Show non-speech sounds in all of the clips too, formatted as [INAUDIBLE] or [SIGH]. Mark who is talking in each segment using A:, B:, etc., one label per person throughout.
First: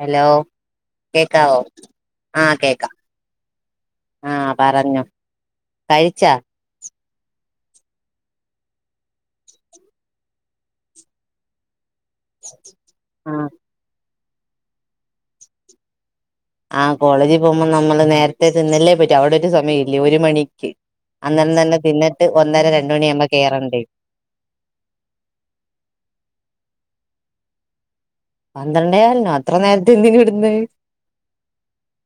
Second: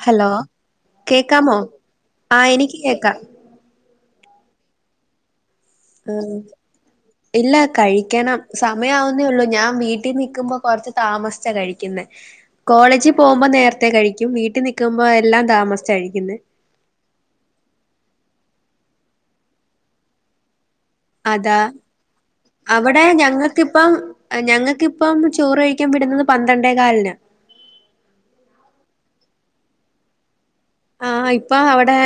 A: Hello
B: കേക്കാമോ
A: കേക്കാവോ ആഹ
B: ആഹ് എനിക്ക്
A: കേക്കാം ആഹ പറഞ്ഞൊ കഴിച്ചാ
B: ആഹ് ഇല്ല കഴിക്കണം സമയവുന്നേ ഉള്ളൂ ഞാൻ വീട്ടിൽ നിൽക്കുമ്പോ കൊറച്ച് താമസിച്ചാ കഴിക്കുന്ന കോളേജിൽ
A: ആഹ്
B: പോകുമ്പോ നേരത്തെ കഴിക്കും വീട്ടിൽ നിക്കുമ്പോ എല്ലാം താമസിച്ച കഴിക്കുന്നു
A: ആഹ കോളേജിൽ പോകുമ്പൾ നമ്മള് നേരത്തെ തിന്നല്ലേ പറ്റും അവിടെ ഒരു സമയം ഇല്ലേ ഒരു മണിക്ക് അന്നരം
B: അതാ
A: തന്നെ തിന്നിട്ട് ഒന്നര രണ്ട്
B: അവിടെ
A: മണിയാകുമ്പോ കേറണ്ടേ
B: ഞങ്ങൾക്കിപ്പം ഞങ്ങൾക്കിപ്പം ചോറ് കഴിക്കാൻ വിടുന്നത് പന്ത്രണ്ട് പന്ത്രണ്ടേ കാലിന്
A: പന്ത്രണ്ടേ കാലിനോ അത്ര നേരത്തെ എന്തിന് വിടുന്നേ
B: ആ ഇപ്പൊ അവിടെ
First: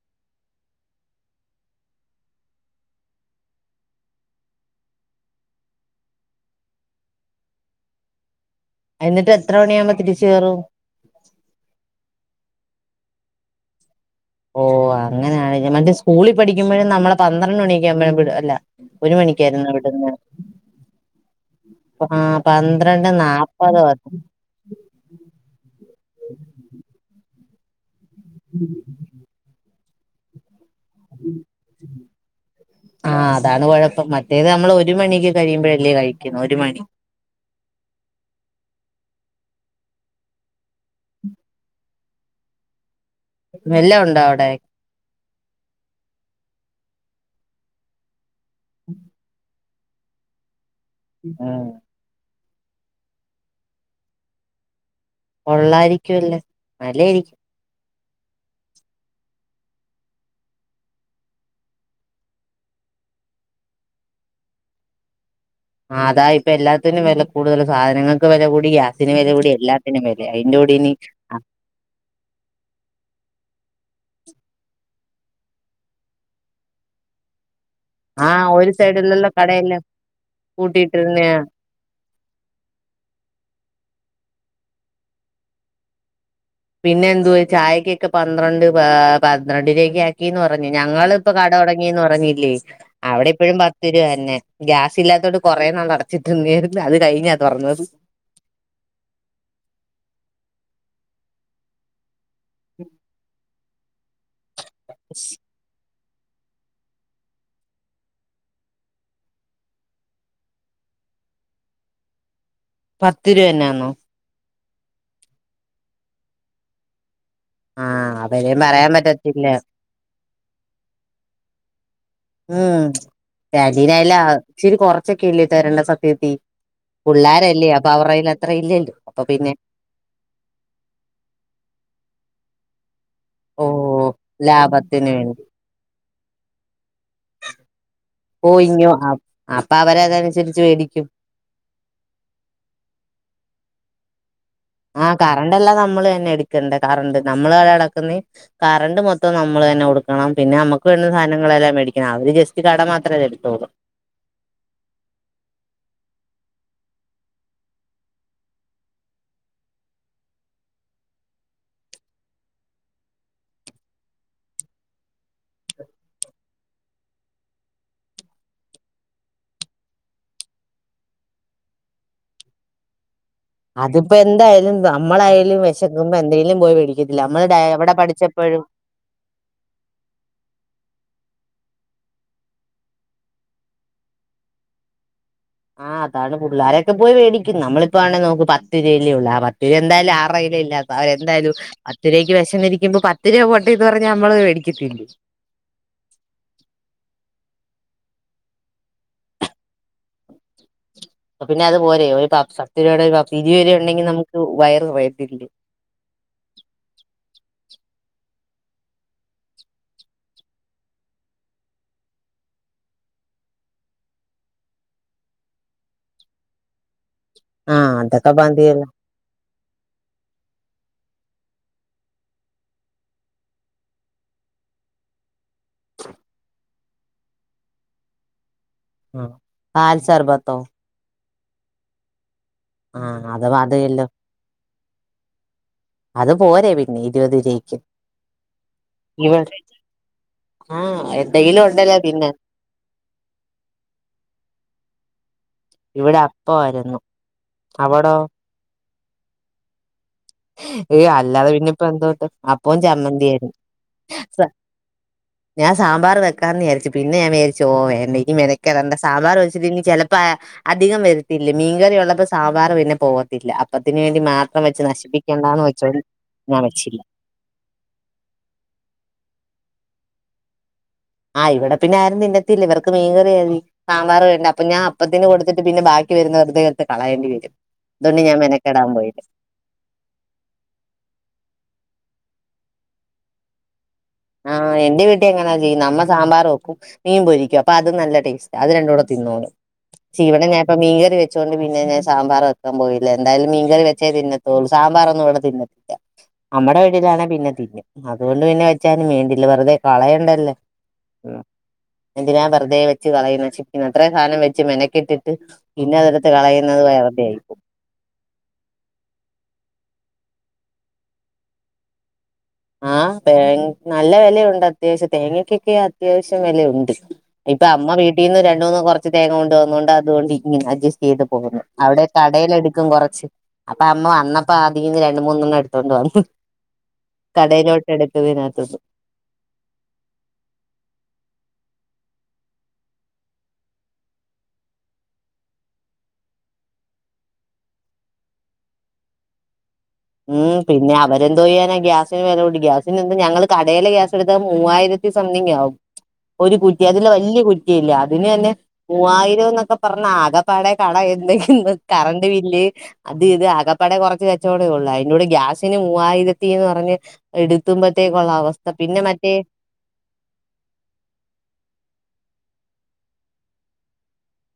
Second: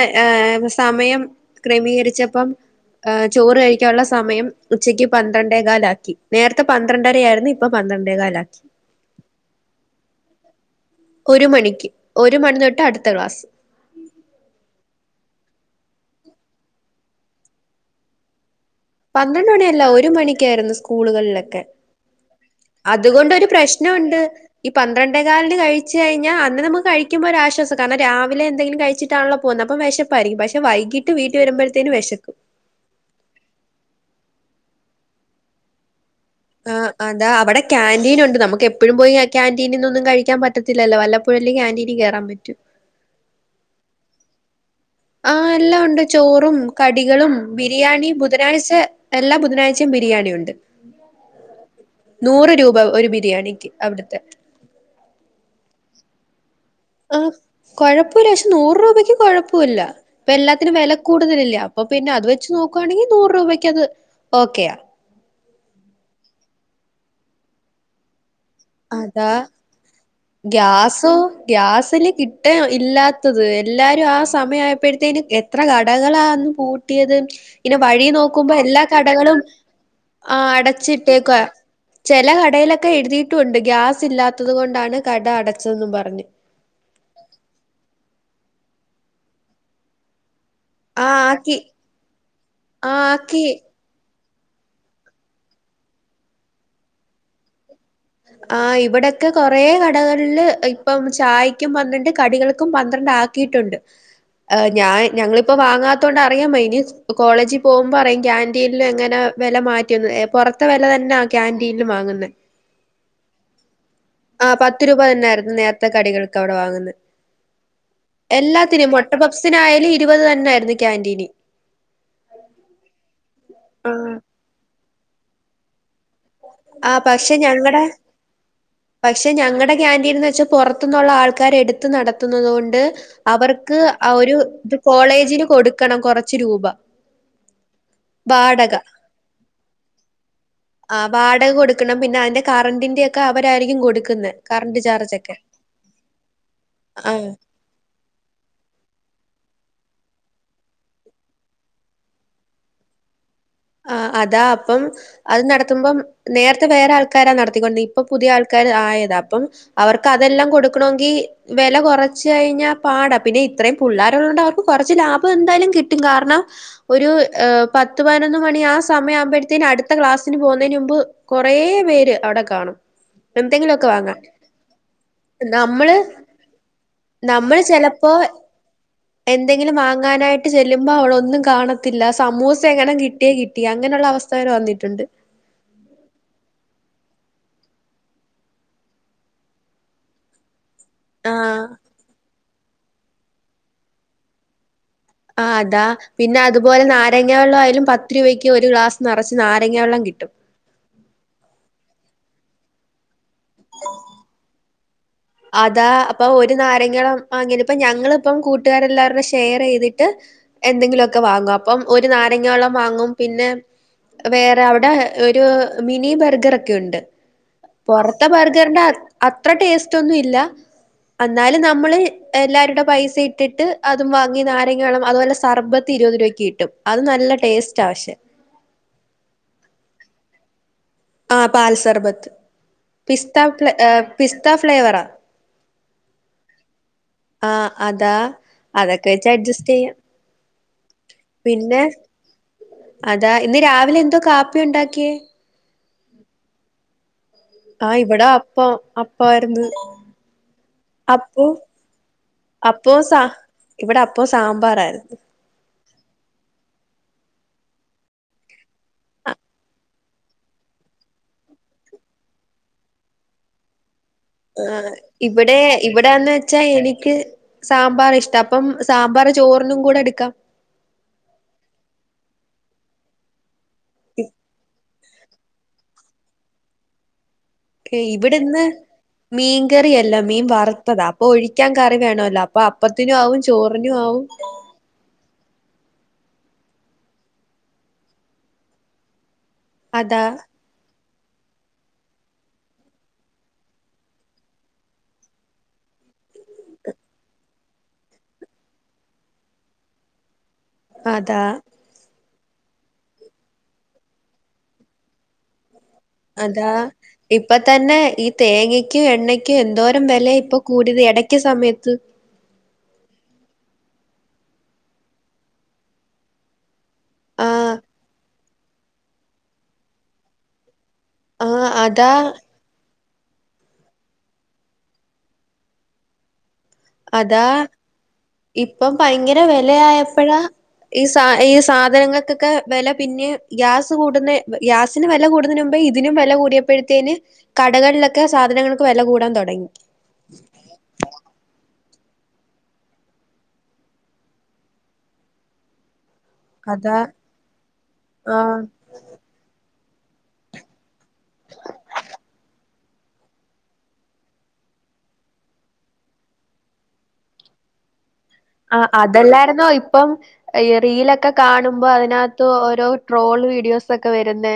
B: സമയം ക്രമീകരിച്ചപ്പം ആ ചോറ് കഴിക്കാനുള്ള സമയം ഉച്ചക്ക് പന്ത്രണ്ടേകാല ആാക്കി നേരത്തെ പന്ത്രണ്ടര ആായിരുന്നു ഇപ്പൊ പന്ത്രണ്ടേ കാലിന് ആക്കി
A: എന്നിട്ട്എത്ര മണിയ ആവുമ്പോ തിരിച്ചു കയറും
B: ഒരു മണിക്ക് ഒരു മണി തൊട്ട് അടുത്ത ക്ലാസ്സ്
A: ഓ അങ്ങനെയാണ് സ്കൂളിൽ പഠിക്കുമ്പോഴും നമ്മളെ പന്ത്രണ്ട് മണിക്ക് ആുമ്പഴും വിടുംല്ല
B: പന്ത്രണ്ട് മണിയല്ല ഒരു മണിക്കായിരുന്നു സ്കൂളുകളിലൊക്കെ
A: ആ പറ
B: അതുകൊണ്ട്ൊ ഒരു പ്രശ്നംുണ്ട് ഈ പന്ത്രണ്ടേ കാലന് കഴിച്ചു കഴിഞ്ഞാൽ അന്ന് നമ്മുക്ക് കഴിക്കുമ്പോ ഒരു ആശ്വാസം കാരണം രാവിലെ എന്തെങ്കില കഴിച്ചിട്ടാണോ പോുന്നത് അപ്പം വിശപ്പായിരിക്കും പക്ഷെ വൈകിട്ട് വീട്ട വരുമ്പോഴത്തേന് വിശക്കും
A: അ മറ്റേത് നമ്മൾ ഒരു മണിക്ക് കിയുമ്പോഴ അല്ലേ കഴിക്കും
B: ആ അന്താ അവിടെ കാക്യാാന്റീൻ ഉണ്ട് നമുക്ക് എപ്പോഴും പോയി ക്യാാന്റീനിൽന്നൊന്നും കഴിക്കാൻ പറ്റത്തില്ലല്ലോ വല്ലപ്പുഴല് ക്യാാന്റീനി കയറാൻ പറ്റും
A: വെള്ളഉണ്ടോ അവിടെ
B: ആഹ എല്ലാം ഉണ്ട് ചോറും കടികളും ബിരിയാണി ബുധനാഴ്ച എല്ലാ ബുധനാഴ്ച ബിരിയാണി ഉണ്ട്
A: ഉം
B: രൂപ ഒരു ബിരിയാണിക്ക് അവിടുത്തെ
A: കെള്ളായിരിക്കും അല്ലേ നലായിയിരിക്കും
B: കൊഴപ്പമില്ല പക്ഷെ നൂറു രൂപയ്ക്ക് കുഴപ്പമില്ല ഇപ്പ എല്ലാത്തിനും വില കൂടുതലില്ല അപ്പൊ പിന്നെ അത് വെച്ച് നോക്ക ണെങ്കിൽ നൂറ രൂപയ്ക്ക് അത് ഓക്കെയ
A: ആ അതാ ഇപ്പ എല്ലാത്തിനും വില കൂടുതൽ സാധനങ്ങൾ
B: അതാ
A: അതിന്റെ കൂടി ഇനി
B: ഗ്യാസോ ഗ്യാസിി നി കിട്ട ഇല്ലാ ത്തത് എല്ലാരും ആ സമയയപ്പോഴത്തേും എത്ര കടകളാന്ന് പൂട്ടിയത് പിന്നെ വഴി
A: ആ
B: നോക്കുമ്പോ
A: ഒരു
B: എല്ലാ
A: സൈഡിലുള്ള
B: കടകളും
A: കടയെല്ലാം
B: ആ അടച്ചി ഇട്ടേക്ക
A: പൂട്ടിയിട്ടിരുന്നയാ
B: ചില കടയിലൊക്കെ എഴുതിട്ട ണ്ട് ഗ്യാസ് ഇല്ലാത്തത് കൊണ്ടാണ് കട അടച്ചതെന്നും പറഞ്ഞ്
A: പിന്നെ എന് ചായക്കൊക്കെ പന്ത്രണ്ട് പന്ത്രണ്ടരൊക്കെ ആക്കിന്ന് പറഞ്ഞ പറഞ്ഞു
B: ആഹ്
A: ഞങ്ങിപ്പൊ കട
B: ആക്കി
A: തുടങ്ങിന്ന് പറഞ്ഞില്ലേ
B: ആഹ്
A: അവിടെ
B: ആക്കി
A: ഇപ്പഴും പത്ത് രരുപ തന്നെ ഗ്യാസ് ഇല്ലാത്തോട് കുറെേ നാൾ അടച്ചിട്ടന്നായിരുന്നു അത് കഴിഞ്ഞാ തുറന്നത്
B: ആ് ഇവിടെൊക്കെ കൊറെ കടകളില് ഇപ്പം ചായക്കും പന്ത്രണ്ട് കടികൾക്കും പന്ത്രണ്ട് ആക്കിയിട്ടുണ്ട് ഞ ഞങ്ങളിപ്പോ വാങ്ങാത്ത വാങ്ങാത്തോണ്ട് അറിയാന് വയ്യ ഇനി കോളേജിൽ പോകുമ്പോൾ അറിയാം കാന്റീനിൽ എങ്ങനെയാണ് വില മാറ്റിയതെന്ന്. പുറത്തുള്ള വില തന്നെയാണോ ന്ന കാന്റീനിൽ വാങ്ങുന്ന
A: പത്ത് രൂപ തന്നെയന്നോ
B: ആ പത്ത് രൂപ തന്നൊയിരുന്നു നേരത്തെ കടികൾക്ക് അവിടെ വാങ്ങുന്നത്
A: ആഹ് അവരേം പറയാൻ
B: എല്ലാത്തിനും മുട്ട
A: പറ്റത്തില്ല
B: പപ്സിനായാലും ഇരുപത് തന്നൊയിരുന്നു കാക്യാാന്റീനി
A: ഉം കാന്റീനിൽ
B: ആഹ്
A: ഇച്ചിരി കുറച്ചൊക്കെ ഇല്ലേ തരേണ്ട സത്യത്തി
B: പക്ഷെ
A: പുള്ളാരലെയോ
B: ഞങ്ങടെ
A: അല്ലയോ അവർയിടെ കൈയിൽ
B: പക്ഷെ ഞങ്ങളടെ കാന്റീനെന്നു വെച്ചാ പുറത്തുനൊള്ള ആൾക്കാര് എടുത്തു നടത്തുന്നത് കൊണ്ട്
A: ഓ
B: അവർക്ക് ഒരു ഇത്
A: ലാഭത്തിന് വേണ്ടി
B: കോളേജിന് കൊടുക്കണം കൊറച്ച് രൂപ വാടക.
A: പോയിഞ്ഞോ അപ്പൊ അവര അതനുസരിച്ച്
B: ആ
A: മേടിക്കും
B: വാടക കൊടുക്കണം പിന്നെ അതിന്റെ കറണ്ടിന്റെ ഒക്കെ അവരായിരിക്കും കൊടുക്കുന്നെ കറണ്ട്
A: ആ
B: ചാർജൊക്കെ.
A: കറണ്ട് എല്ലാം നമ്മള് തന്നെ എടക്കണ്ട കറണ്ട്
B: ആഹ്
A: നമ്മള് ഇവിടെ എടക്കുന്ന കറണ്ട് മൊത്തം നമ്മളെ തന്നെ കൊടുകണം പിന്നെ നമക്ക് വേണ്ടുന്ന സാധനങ്ങളെല്ലാം മേടിക്കണം അവര് ജസ്റ്റ് കട മാത്ര തരു
B: ആഹ് അതാ അപ്പം അത് നടത്തുമ്പം നേർ വേറെ ആൾക്കാര നടത്തികൊണ്ടിരുന്നെ ഇപ്പൊ പുതിയ ആൾക്കർ ആയത അപ്പം അവർക്ക് അതെല്ലാം കൊടുക്കണെങ്കി വില കുറച്ച് കഴിഞ്ഞാൽ പാടാ പിന്നെ ഇത്രയും പുള്ളോരുള്ളോണ്ട് അവർക്ക് കുറച്ച് ലാഭം എന്തായാലും കിട്ടും കാരണം ഒരു പത്ത് പതിനൊന്നു മണി ആ സമയം ആവുമ്പോഴത്തേന് അടുത്ത ക്ലാസ്സിന് പോകുന്നതിന് മുമ്പ് കുറേ പേര് അവിടെ കാണും എന്തെങ്കിലുമൊക്കെ
A: അതിപ്പോ
B: വാങ്ങാൻ
A: എന്തായാലും നമ്മളായാലും
B: നമ്മള്
A: വിശക്കുമ്പോ എന്തെങ്കലും പോയി മേടിക്കത്തില്ലെ നമ്മള് എവിടെ പഠിച്ച എപ്പഴാ
B: എന്തെങ്കിലും വാങ്ങാനായിട്ട് ചെല്ലുമ്പോൾ അവിടൊന്നും കാണത്തില്ല സമൂസ എങ്ങനും കിട്ടിയാ കിട്ടി അങ്ങനെയുള്ള അവസ്ഥ വരെ വന്നിട്ടുണ്ട്
A: നമ്മളിപ്പാണെേ നോക്ക് പത്ത് രൂപയല്ലേ ഉള്ള ആ പത്ത് രൂപ എന്തായാലും ആർടെ കൈയിലാ ഇല്ലാത്തെ അപ്പം എന്തായാലും
B: ആഹ്
A: പത്ത് രൂപയ്ക്ക് വിശനിരിക്കുമ്പോ പത്ത് രൂപ പൊട്ട് എന്നു പറഞ്ഞു നമ്മളെ മേടിക്കത്തില്ലേ
B: ആഹ് അതാ പിന്നെ അതുപോലെ നാരങ്ങ വെള്ളം ആയാലും പത്ത് രൂപയ്ക്ക് ഒരു ഗ്ലാസ് നറച്ച് നാരങ്ങ വെള്ളം കിട്ടും
A: അപ്പം പിന്നെ അതു പോര പത്തു രൂപടെ ഒരു പ ഇരുപതു രൂപ ഉണ്ടെങ്കിൽ നമുക്ക് വയറു നിറയും
B: അതാ അപ്പൊ ഒരു നാരങ്ങ വാങ്ങിത് അപ്പൊ ഞങ്ങളിപ്പം കൂട്ടുകാരെല്ലാവരുടെ ഷെയർ ചെയ്തിട്ട് എന്തെങ്കിലുവൊക്കെ വാങ്ങും അപ്പം ഒരു നാരങ്ങവെള്ളം വാങ്ങും പിന്നെ വേറെ അവിടെ ഒരു മിനി ബർഗറൊക്കെ ഉണ്ട്
A: ആഹ്
B: പൊറത്തെ
A: അതൊക്കെ
B: ബർഗറിന്റെ
A: മതിയല്ലോ
B: അത്ര ടേസ്റ്റ് ഒന്നും ഇല്ല എന്നാലും നമ്മള് എല്ലാവരുടെ പൈസ ഇട്ടിട്ട് അതും വാങ്ങി നാരങ്ങാവെള്ളം അതുപോലെ സർബത്തിരുപതു കിട്ടും അത് നല്ല ടേസ്റ്റ് പക്ഷേ
A: ഉം പാൽസർബത്തോ
B: ആഹ് പാൽ സർബത്ത്
A: ആഹ്
B: പിസ്ത്
A: അത് മതിയല്ലോ
B: പിസ്ത ഫ്ലേവറാ
A: അത് പോരെ പിന്നെ ഇരുപതു
B: ആഹ്
A: രൂപക്ക്
B: അതാ അതൊക്കെ
A: ഇ
B: വെച്ച് അഡ്ജസ്റ്റ് ചെയ്യാം
A: ആഹ് എന്തെങ്കിലും
B: പിന്നെ
A: ഉണ്ടല്ലോ തിന്നാൻ
B: അതാ ഇന്ന് രാവിലെ എന്താ കാപ്പി ഉണ്ടാക്കിയേ
A: ഇവിടെ അപ്പം ആരുന്നു
B: ആഹ് ഇവിടാ അപ്പം അപ്പാരുന്നു
A: ഏയ് അല്ലാതെ പിന്നെ ഇപ്പോ എന്തോണ്ട് അപ്പോ ചമ്മന്തിയാരുന്നു
B: ഇവിടെ അപ്പവും സാമ്പാറായിരുന്നു
A: ഞാൻ സാമ്പാർ വെയ്ക്കാന്നു വിച്ചാരിച്ച് പിന്നെ ഞാൻ വിചാരിച്ചു ഓഹ് വേണ്ട ഇനി മെനകെടണ്ട സാമ്പാർ വെച്ചിട്ട് ചിലപ്പോ അധികം വരത്തില്ലേ മീൻ കറി കറി ഉള്ളപ്പോ സാമ്പാർ പിന്നെ പോകത്തില്ല അപ്പത്തിനെ വേണ്ടി മാത്രം വെച്ച്
B: ആഹ്
A: നശിപ്പിക്ക
B: ഇവിടെ ഇവിടെന്ന് വെച്ചാ എനിക്ക് സാമ്പാർ ഇഷ്ടാ അപ്പം സാമ്പാർ ചോറി കൂടെ എടുക്കാം
A: ആഹ് ഇവിടെ പിന്നെ ആരും തിന്നത്തില്ല ഇവർക്ക് മീൻ കറി മതി സാമ്പാർ വേണ്ട അപ്പൊ ഞാൻ അ അപ്പത്തിന് കൊടുത്തിട്ട് പിന്നെ ബാക്കി വരുന്ന വെറുതെ എടുത്ത് കളയണ്ടി വരും
B: ഏഹ്
A: അതുകൊണ്ട്
B: ഇവിടെ
A: ഞാൻ
B: ഇന്ന്
A: മെനക്കെടാൻ പോയില്ല
B: മീൻകറിയല്ല മീൻ വറുത്തതാ അപ്പൊ ഒഴിക്കാൻ കറി വേണല്ലോ അപ്പൊ അപ്പത്തിനും ആവും ചോറിനും ആവും
A: ആഹ് എന്റെ വീട്ടി എങ്ങനാ നമ്മ സാമ്പാർ വെക്കും മീൻ പൊരിക്കും അപ്പൊ അത് നല്ല ടേസ്റ്റാ അത് രണ്ടും കൂടെ തിന്നോളും
B: അതാ
A: ഇവിടെ ഞാനിപ്പം മീൻകറി വെച്ച ച്ചൊണ്ട് പിന്നെ ഞാൻ സാമ്പാറു വെക്കാൻ പോയില്ല എന്തായാലും മീൻകറി വെച്ചേ തിന്നത്തൊള്ളൂ സാമ്പറൊന്നും ഇവിടെ തിന്നത്തില്ല നമ്മടെ വീട്ടിലാണെ പിന്നെം തിന്നും അതുകൊണ്ട് പിന്നെ വെച്ചാലും വേണ്ടില്ല വെറുതെ കളയണ്ടല്ലോ
B: അതാ
A: എന്തിനാ വെറുതെ വെച്ച് കളയുന്നെ ചിക്കുന്ന അത്രം സാധനം വെച്ച് മെനക്കെട്ടിട്ട് പിന്നെ അതെടുത്ത്
B: അതാ
A: കളയുന്നത് വെറുതെ
B: ഇപ്പ
A: ആയിപ്പോവും
B: തന്നെ ഈ തേങ്ങക്കും എണ്ണക്കും എന്തോ രം വില ഇപ്പൊ കൂടിയത് ഇടയ്ക്ക് സമയത്ത്
A: ആഹ് തേ നല്ല വിലയുണ്ട് അത്യാവശ്യം തേങ്ങക്കൊക്കെ അത്യാവശ്യം വിലയുണ്ട് പ്പൊ
B: ആഹ്
A: അമ്മ വീട്ടീന്ന് രണ്ടൂന്ന് കുറച്ച് തേങ്ങ കൊണ്ട് വന്നൊണ്ട് അതൊണ്ട് ഇങ്ങനെ അട്ജസറ്റ് ചെയ്തു പോകുന്നു
B: ആഹ്
A: അവിടെ
B: അതാ
A: കടയിലെടുക്കും കൊറെ ച്ച് അപ്പ അമ്മ വന്നപ്പോ അതീന്ന് രണ്ട മൂന്നെണ്ണം എടുത്തോണ്ട് വന്നു
B: അതാ
A: കടയിലോട്ട് എടുക്കും ഇതിനകത്തുന്ന്
B: ഇപ്പം ഭയങ്കര വിലയയപ്പോഴ് ഈ സ ഈ സ നങ്ങൾക്കൊക്കെ വില പിന്നെ ഗ്യാസ് കൂടുന്ന ഗ്യാസിന് വില കൂടുന്നതിന് മുമ്പേ ഇതിനും വില കൂടിയപ്പോഴത്തേനെ ന് കടകളിലൊക്കെ സാധനങ്ങൾക്ക് വില കൂടാൻ തുടങ്ങി
A: ഉം പിന്നെ അവരെന്തോ ചെയ്യാനാ ഗ്യാസ് തിന് വിലകൂടി ഗ്യാസി നി ഞങ്ങള് കടയിലെ ഗ്യാസ് എടുത്താ മൂവായിരത്തി സംതിങ്ങാകും ഒരു കുറ്റി
B: അതാ
A: അതില് വല്യ കുറ്റില്ലെ അതിന് തന്നെ
B: ആഹ്
A: മൂവായിരം ന്നൊക്കെ പർഞ്ഞ ആകെ പാടേ കട എന്തേ ഇന്ന് കറണ്ട് ബില്ല് അത് ഇത് അകപ്പടെ കുറച്ച് കച്ചവ ടെ ഉള്ളോ ഐനോട് ഗ്യാസിന് മൂവായിരത്തിന്ന് പറഞ്ഞ് എടുത്തുമ്പത്തേ
B: ആഹ് അതല്ലായിരുന്നോ ഇപ്പം ഈ റീലൊക്കെ കാണുമ്പോ അതിനക ത്തോ ഓരോ ട്രോൾ വീഡിയോസ് ഒക്കെ വരുന്നെ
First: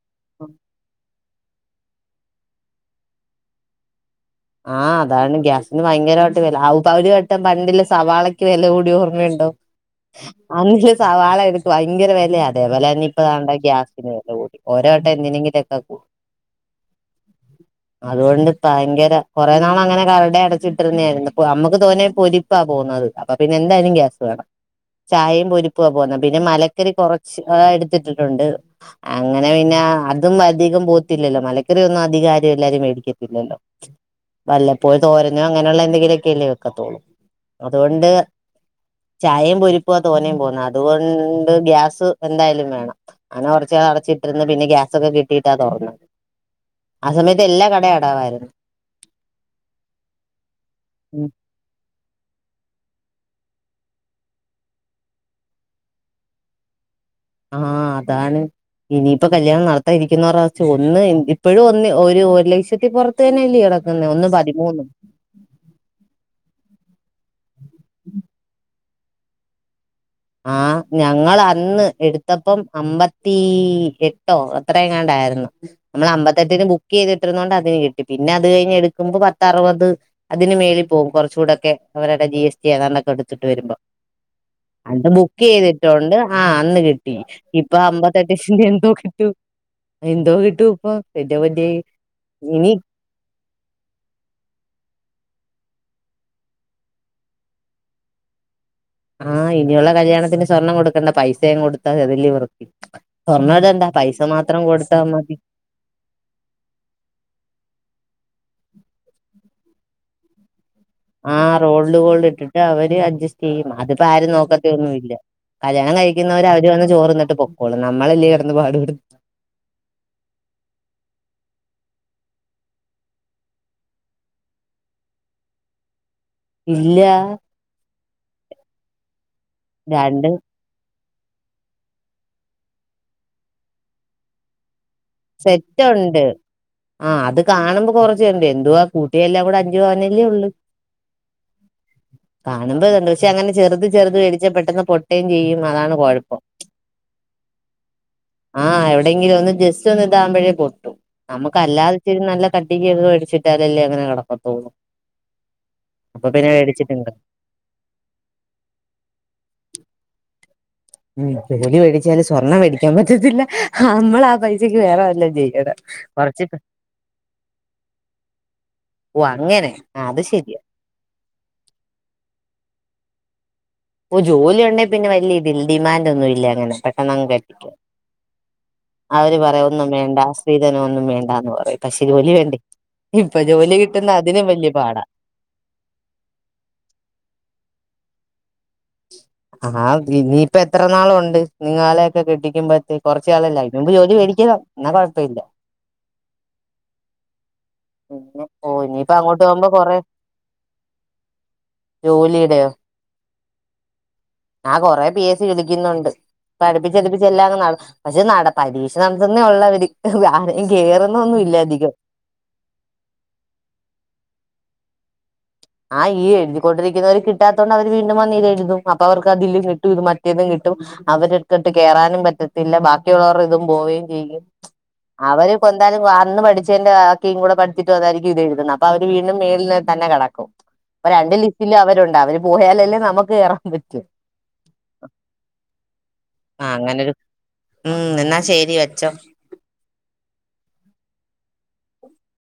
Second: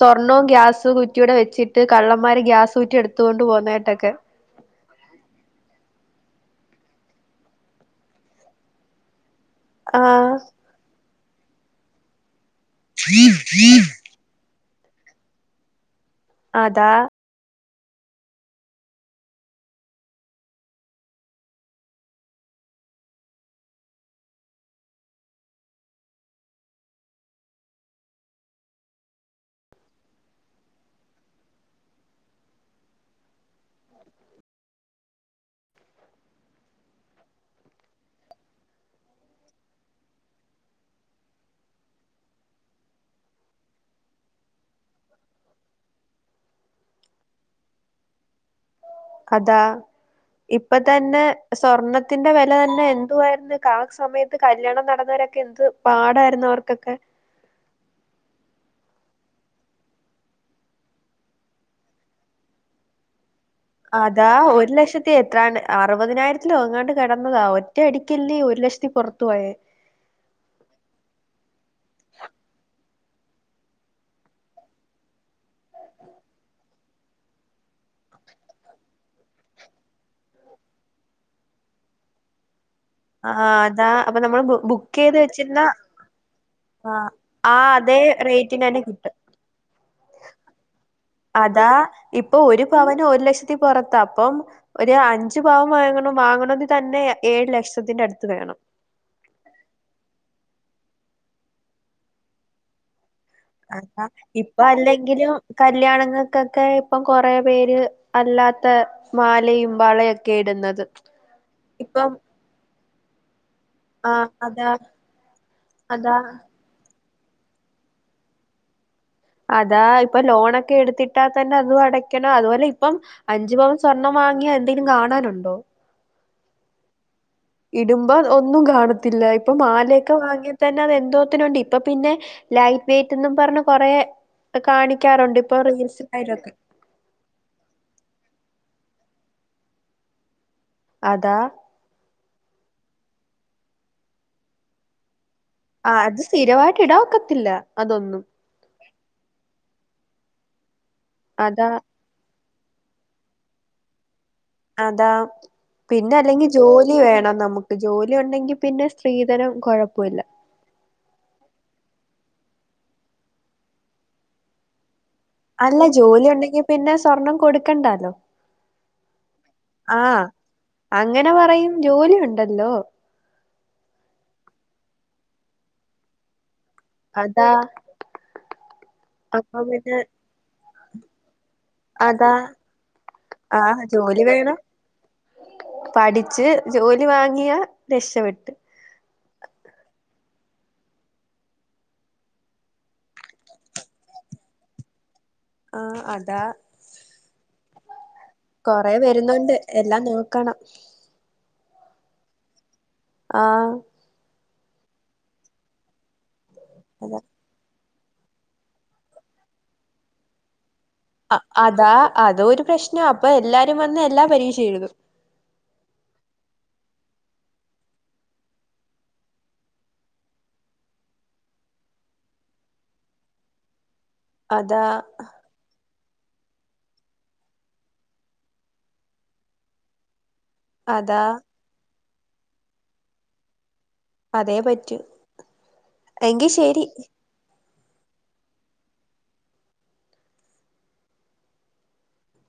B: സ്വർണോം ഗ്യാസു കു ഇവടെ വെച്ചിട്ട് കള്ളന്മാര് ഗ്യാസൂറ്റി എടുത്ത് കൊണ്ട് പോന്നായിട്ടൊക്കെ
A: ആഹ് അതാണ് ഗ്യാസിന് ഭയങ്കരമായിട്ട് വില അവര് വട്ടം പണ്ടില്ല സവാളക്ക് വില കൂടി ഓർമ്മയുണ്ടോ
B: ആഹ്
A: അന്ന് സവാളായി ഭയങ്കര വെലയാ അതേപോലെ തന്നിപ്പ താണ്ടെ ഗ്യാസിന് വിലകൂടി ഓരോവട്ടം എന്തിനെങ്കിലു ഒക്കെ കൂടും
B: അതാ
A: അതുകൊണ്ട് ഭയങ്കര കുറേ നാളങ്ങന കട അടച്ചിട്ടിരുന്നായിരുന്നു നമുക്ക് തോന്യ പൊരിപ്പാ പോകുന്നത് അപ്പൊ പിന്നെ എന്തായാലും ഗ്യാസ് വേണം ചായയും പൊരിപ്പുവാ പോന്നെ പിന്നെ മലക്കറി കുറച്ച് എടുത്തിട്ടിട്ടുണ്ട് അങ്ങനെ പിന്നെ ആ അതും അധികം പോകത്തിലല്ലോ മലക്കറി ഒന്നും അധിക ആരും എല്ലാരും മേടിക്കത്തില്ലല്ലോ വല്ലപ്പോഴും തോരനോ അങ്ങനെയുള്ള എന്തെങ്കിലുമൊക്കെല്ലേ വെക്കത്തൊള്ള് അതുകൊണ്ട് ചായേം പൊരിപ്പുവാ തോന്നേം പോന്നേ അതുകൊണ്ട് ഗ്യാസ് എന്തായാലും വേണം അങ്ങനെ കൊറച്ച് അടച്ചിട്ടിരിന്ന് പിന്നെ ഗ്യാസൊക്കെ കിട്ടിയിട്ടാ തൊറന്നെ ആ സമയത്ത് എല്ലാ കടെ അടവായിരുന്ന്
B: അതാ ഇപ്പ തന്നെ സ്വർണത്തിന്റെ വില തന്നെ എ ന്തുവായിരുന്നു കാ സമയത്ത് കല്യാണം നടന്നവരൊക്കെ എന്ത് പാടായിരുന്നു അവർക്കൊക്കെ
A: ആ അതാണ് ഇനിയിപ്പ കല്യാണം നടത്താ ഇരിക്കുന്നവർടെ അവസ്ഥയോ ഒന്ന് ഇപ്പോഴും ഒന്ന് ഒര് ഒരു ലക്ഷത്തി പൊറത്ത്
B: അതാ ഒരു ലക്ഷത്തി എത്രാണ് അറുപതിനായിരത്തിലോ എങ്ങാണ്ട് കിടന്നതാ ഒറ്റയടിക്കല്ലേ ഒരു ലക്ഷ ത്തിപ്പൊറത്തു പോയേ
A: ആ ഞങ്ങൾ അന്ന് എടുത്തപ്പം അമ്പ ത്തി എട്ടോ അത്രയുംങ്ങാണ്ടായിരുന്നു നമ്മൾ അമ്പത്തെട്ടിന് ബുക്ക് ചെയ്തിട്ടിരുന്നോണ്ട് അതിന് കിട്ടി പി ന്നത് കഴിഞ്ഞ് എടുക്കുമ്പോ പത്ത അറുപത് അതിന് മേളി പോകും കുറച്ചുടൊക്കെ അവരുടെ ജി എസ് ടി ഏതാണ്ടൊക്കെ
B: ആഹ്
A: എടുത്തിട്ട് വരുമ്പോ
B: അതാ അപ്പൊ നമ്മള് ബു ചെയ്ത്
A: ബുക്ക്
B: വെച്ചിരുന്ന
A: ചെയ്തിട്ടോണ്ട് ആ അന്ന്
B: ആഹ്
A: കിട്ടി
B: ആ
A: ഇപ്പൊ
B: അതേ
A: [UNINTELLIGIBLE]
B: റേറ്റിനന്നെ
A: എന്തോ കിട്ടും എന്തോ കിട്ടും എന്റെ പൊന്നേ
B: അതാ ഇപ്പൊ ഒരു
A: ഇനി
B: പവന് ഒരു ലക്ഷത്തി പുറത്താ അപ്പം ഒരു അഞ്ച് പവൻ വാങ്ങണം വാങ്ങണങ്കി തന്നെ ഏഴ് ലക്ഷത്തിന്റെ അടുത്ത് വേണം
A: ആ ഇനിയുള്ള കല്യാണത്തിന് സ്വർണം കൊടുക്കണ്ട പൈസയങ്ങു കൊടുത്താമതി അതല്ലെ വൃത്തി സ്വർണ്ണം ഇടണ്ട
B: അ
A: പൈസ
B: ഇപ്പൊ
A: മാത്രം കൊടുത്താ മതി
B: അല്ലെങ്കിലും കല്യാണങ്ങൾക്കൊക്കെ ഇപ്പൊ കൊറേ പേര് അല്ലാത്ത മാലയും വളേം ഒക്കെ ഇടുന്നത്
A: ആ റോൾഡ്
B: ഇപ്പം
A: ഗോൾഡ് ഇട്ടിട്ട് അവര് അഡ്ജസ്റ്റ് ചെയ്യും അതിപ്പോ
B: ആഹ്
A: ആരും നോക്കത്തി
B: അതാ
A: ഒന്നും ഇല്ല കല്യാണം
B: അതാ
A: കഴിക്കുന്നവര് അവര് വന്ന് ചോറിന്ന ട്ട് പൊക്കോളും നമ്മളല്ലേ കെടന്ന് പാട്പെടു
B: അതാ ഇപ്പ ലോണൊക്കെ എടുത്തിട്ടാ തന്നെ അതുവടക്കണം അതുപോലെ ഇപ്പം അഞ്ചു പവൻ സ്വർണം വാ വാങ്ങിയ എന്തേലും കാണാനുണ്ടോ?
A: ഇല്ല.
B: ഇടുമ്പോ ഒന്നും കാണത്തില്ല ഇപ്പം മാലയൊക്കെ
A: രണ്ടും
B: വാങ്ങിയാ തന്നെ അതെന്തോ ത്തിനുണ്ട് ഇപ്പ പിന്നെ ലൈറ്റ് വെയിറ്റന്നും പറഞ്ഞ് കൊറേ കാണി
A: സെറ്റൊണ്ട് ആ അത് കാണുമ്പ കൊറച്ചെണ്ട് എന്തുവാ കൂട്ടിയാ എല്ലാം കൂടെ അഞ്ചുപവനല്ലേ ഒള്ള്.
B: അതാ
A: കാണുമ്പോ ഇതുണ്ട് പക്ഷെ അങ്ങനെ ചെറുത് ചെറുത് മേടിച്ചാ പെട്ടന്ന് പൊട്ടേ ചെയ്യും
B: ആ
A: അതാണ്
B: അത്
A: കൊഴപ്പം
B: സ്ഥിരവായിട്ട് ഇടാൻ ഒക്കത്തില്ല അതൊന്നും
A: ആ എവിടെങ്കിലു ഒന്ന് ജസ്റ്റ് ന്ന് ഇതാമ്പഴേ പൊട്ടും
B: അതാ
A: നമക്കല്ലാതെച്ചിരി നല്ല കട്ടിക്കൊക്കെ ‌വേടിച്ചിട്ടാലല്ലേ അങ്ങനെ കെട
B: അതാ പിന്നെ അല്ലെങ്കി ജോലി വേണം നമുക്ക് ജോലി ഒണ്ടെങ്കി പിന്നെ സ്ത്രീധനം കൊഴപ്പവില്ല
A: ഉം ജോലി മേടിച്ചാല് സ്വർണ്ണം മേടിക്കാൻ പറ്റത്തില്ല ഹമ്മളാ പൈസക്ക് വേറെ വല്ലോം ചെയ്യണം
B: അല്ല ജോലി
A: കൊറച്ച്
B: ഒണ്ടെങ്കി പിന്നെ സ്വർണം കൊടുക്കണ്ടാലോ.
A: ഓ അങ്ങനെ
B: ആ
A: അത് ശരിയാ
B: അങ്ങനെ പറയും ജോലി ഒണ്ടല്ലോ.
A: ഓ ജോലി ഒണ്ടെ പിന്നെ വെല്ല്യ ഇതിൽ ഡിമാൻഡ് ഒന്നും ഇല്ല അങ്ങനെ പെട്ടെന്നങ്ങ്
B: അതാ
A: കെട്ടിക്കോ. അവര്
B: അപ്പൊ
A: പറയും ഒന്നും
B: പിന്നെ
A: വേണ്ട സ്രീധനൊന്നും വേണ്ടാന്ന് പറയും പക്ഷെ ജോലി
B: അതാ
A: വേണ്ടേ? ഇപ്പ
B: ആ
A: ജോലി കിട്ടുന്ന അതിനും
B: വേണം
A: വല്യ പാടാ.
B: പഠിച്ച് ജോലി വാങ്ങിയാ രക്ഷപെട്ട്.
A: ആ ഇനീയിപ്പ എത്ര നാളൊണ്ട് നിങ്ങലയൊക്കെ കെട്ടിക്കുമ്പഴത്തെ കൊറച്ചാളല്ല അയിന് മുമ്പ് ജോലി വേടിക്ക. ച്ചോ എന്നാ കൊഴപ്പില്ല.
B: ആ അതാ
A: പിന്നെ ഓ
B: കൊറെ
A: ഇനിയിപ്പ അങ്ങോട്ട്
B: വരുന്നുണ്ട്
A: പോകുമ്പോ കൊറെ
B: എല്ലാം നോക്കണം
A: ജോലിടെയോ?
B: ആ
A: ആ കൊറേ പി എസ് സി വിളിക്കുന്നുണ്ട്
B: അത
A: പ്പഠിപ്പിച്ചടിപ്പിച്ച എല്ലാങ്ങ് ന പഷെ നട പരീക്ഷ നടത്തന്നെ ഒള്ളവര് അതിര്
B: അതാ അതോരു പ്രശ്നാ അപ്പ എല്ലാരും വന്ന് എല്ലാ പരീക്ഷ എഴുതും.
A: ആ ഈ എഴുതിക്കൊണ്ടിരിക്കുന്നവർ കിട്ടാത്തൊണ്ട് അവര് വീണ്ടും വന്നിതെഴുതും അപ്പവർക്ക് അതിലും കിട്ടും ഇത് മറ്റേതും കിട്ടും. ട്ടും അവരെടുത്തിട്ട് കേറാനും പറ്റത്തില്ല ബാക്കിയൊള്ളവർയിതും പോയി.
B: അതാ
A: അവര് പെന്താലും വാന്ന് പഠിച്ചെന്റെ ആക്കിം കൂടെ പഠിച്ചിട്ടു വന്നാരിക്കും ഇതെഴുതുന്ന അപ്പ അവര് വീണ്ടും മേൾല് തന്നെ കടക്കും. ഇപ്പ
B: അതാ
A: രണ്ട് ലിസ്റ്റിലും അവരൊണ്ട് അവര് പോയാലല്ലേ നമ്മുക്ക് കേറാൻ പറ്റു.
B: അതേ പറ്റൂ എങ്കി
A: ആ
B: ശെരി.
A: അങ്ങനൊരു ഉം എന്നാ ശെരി വെച്ചോ.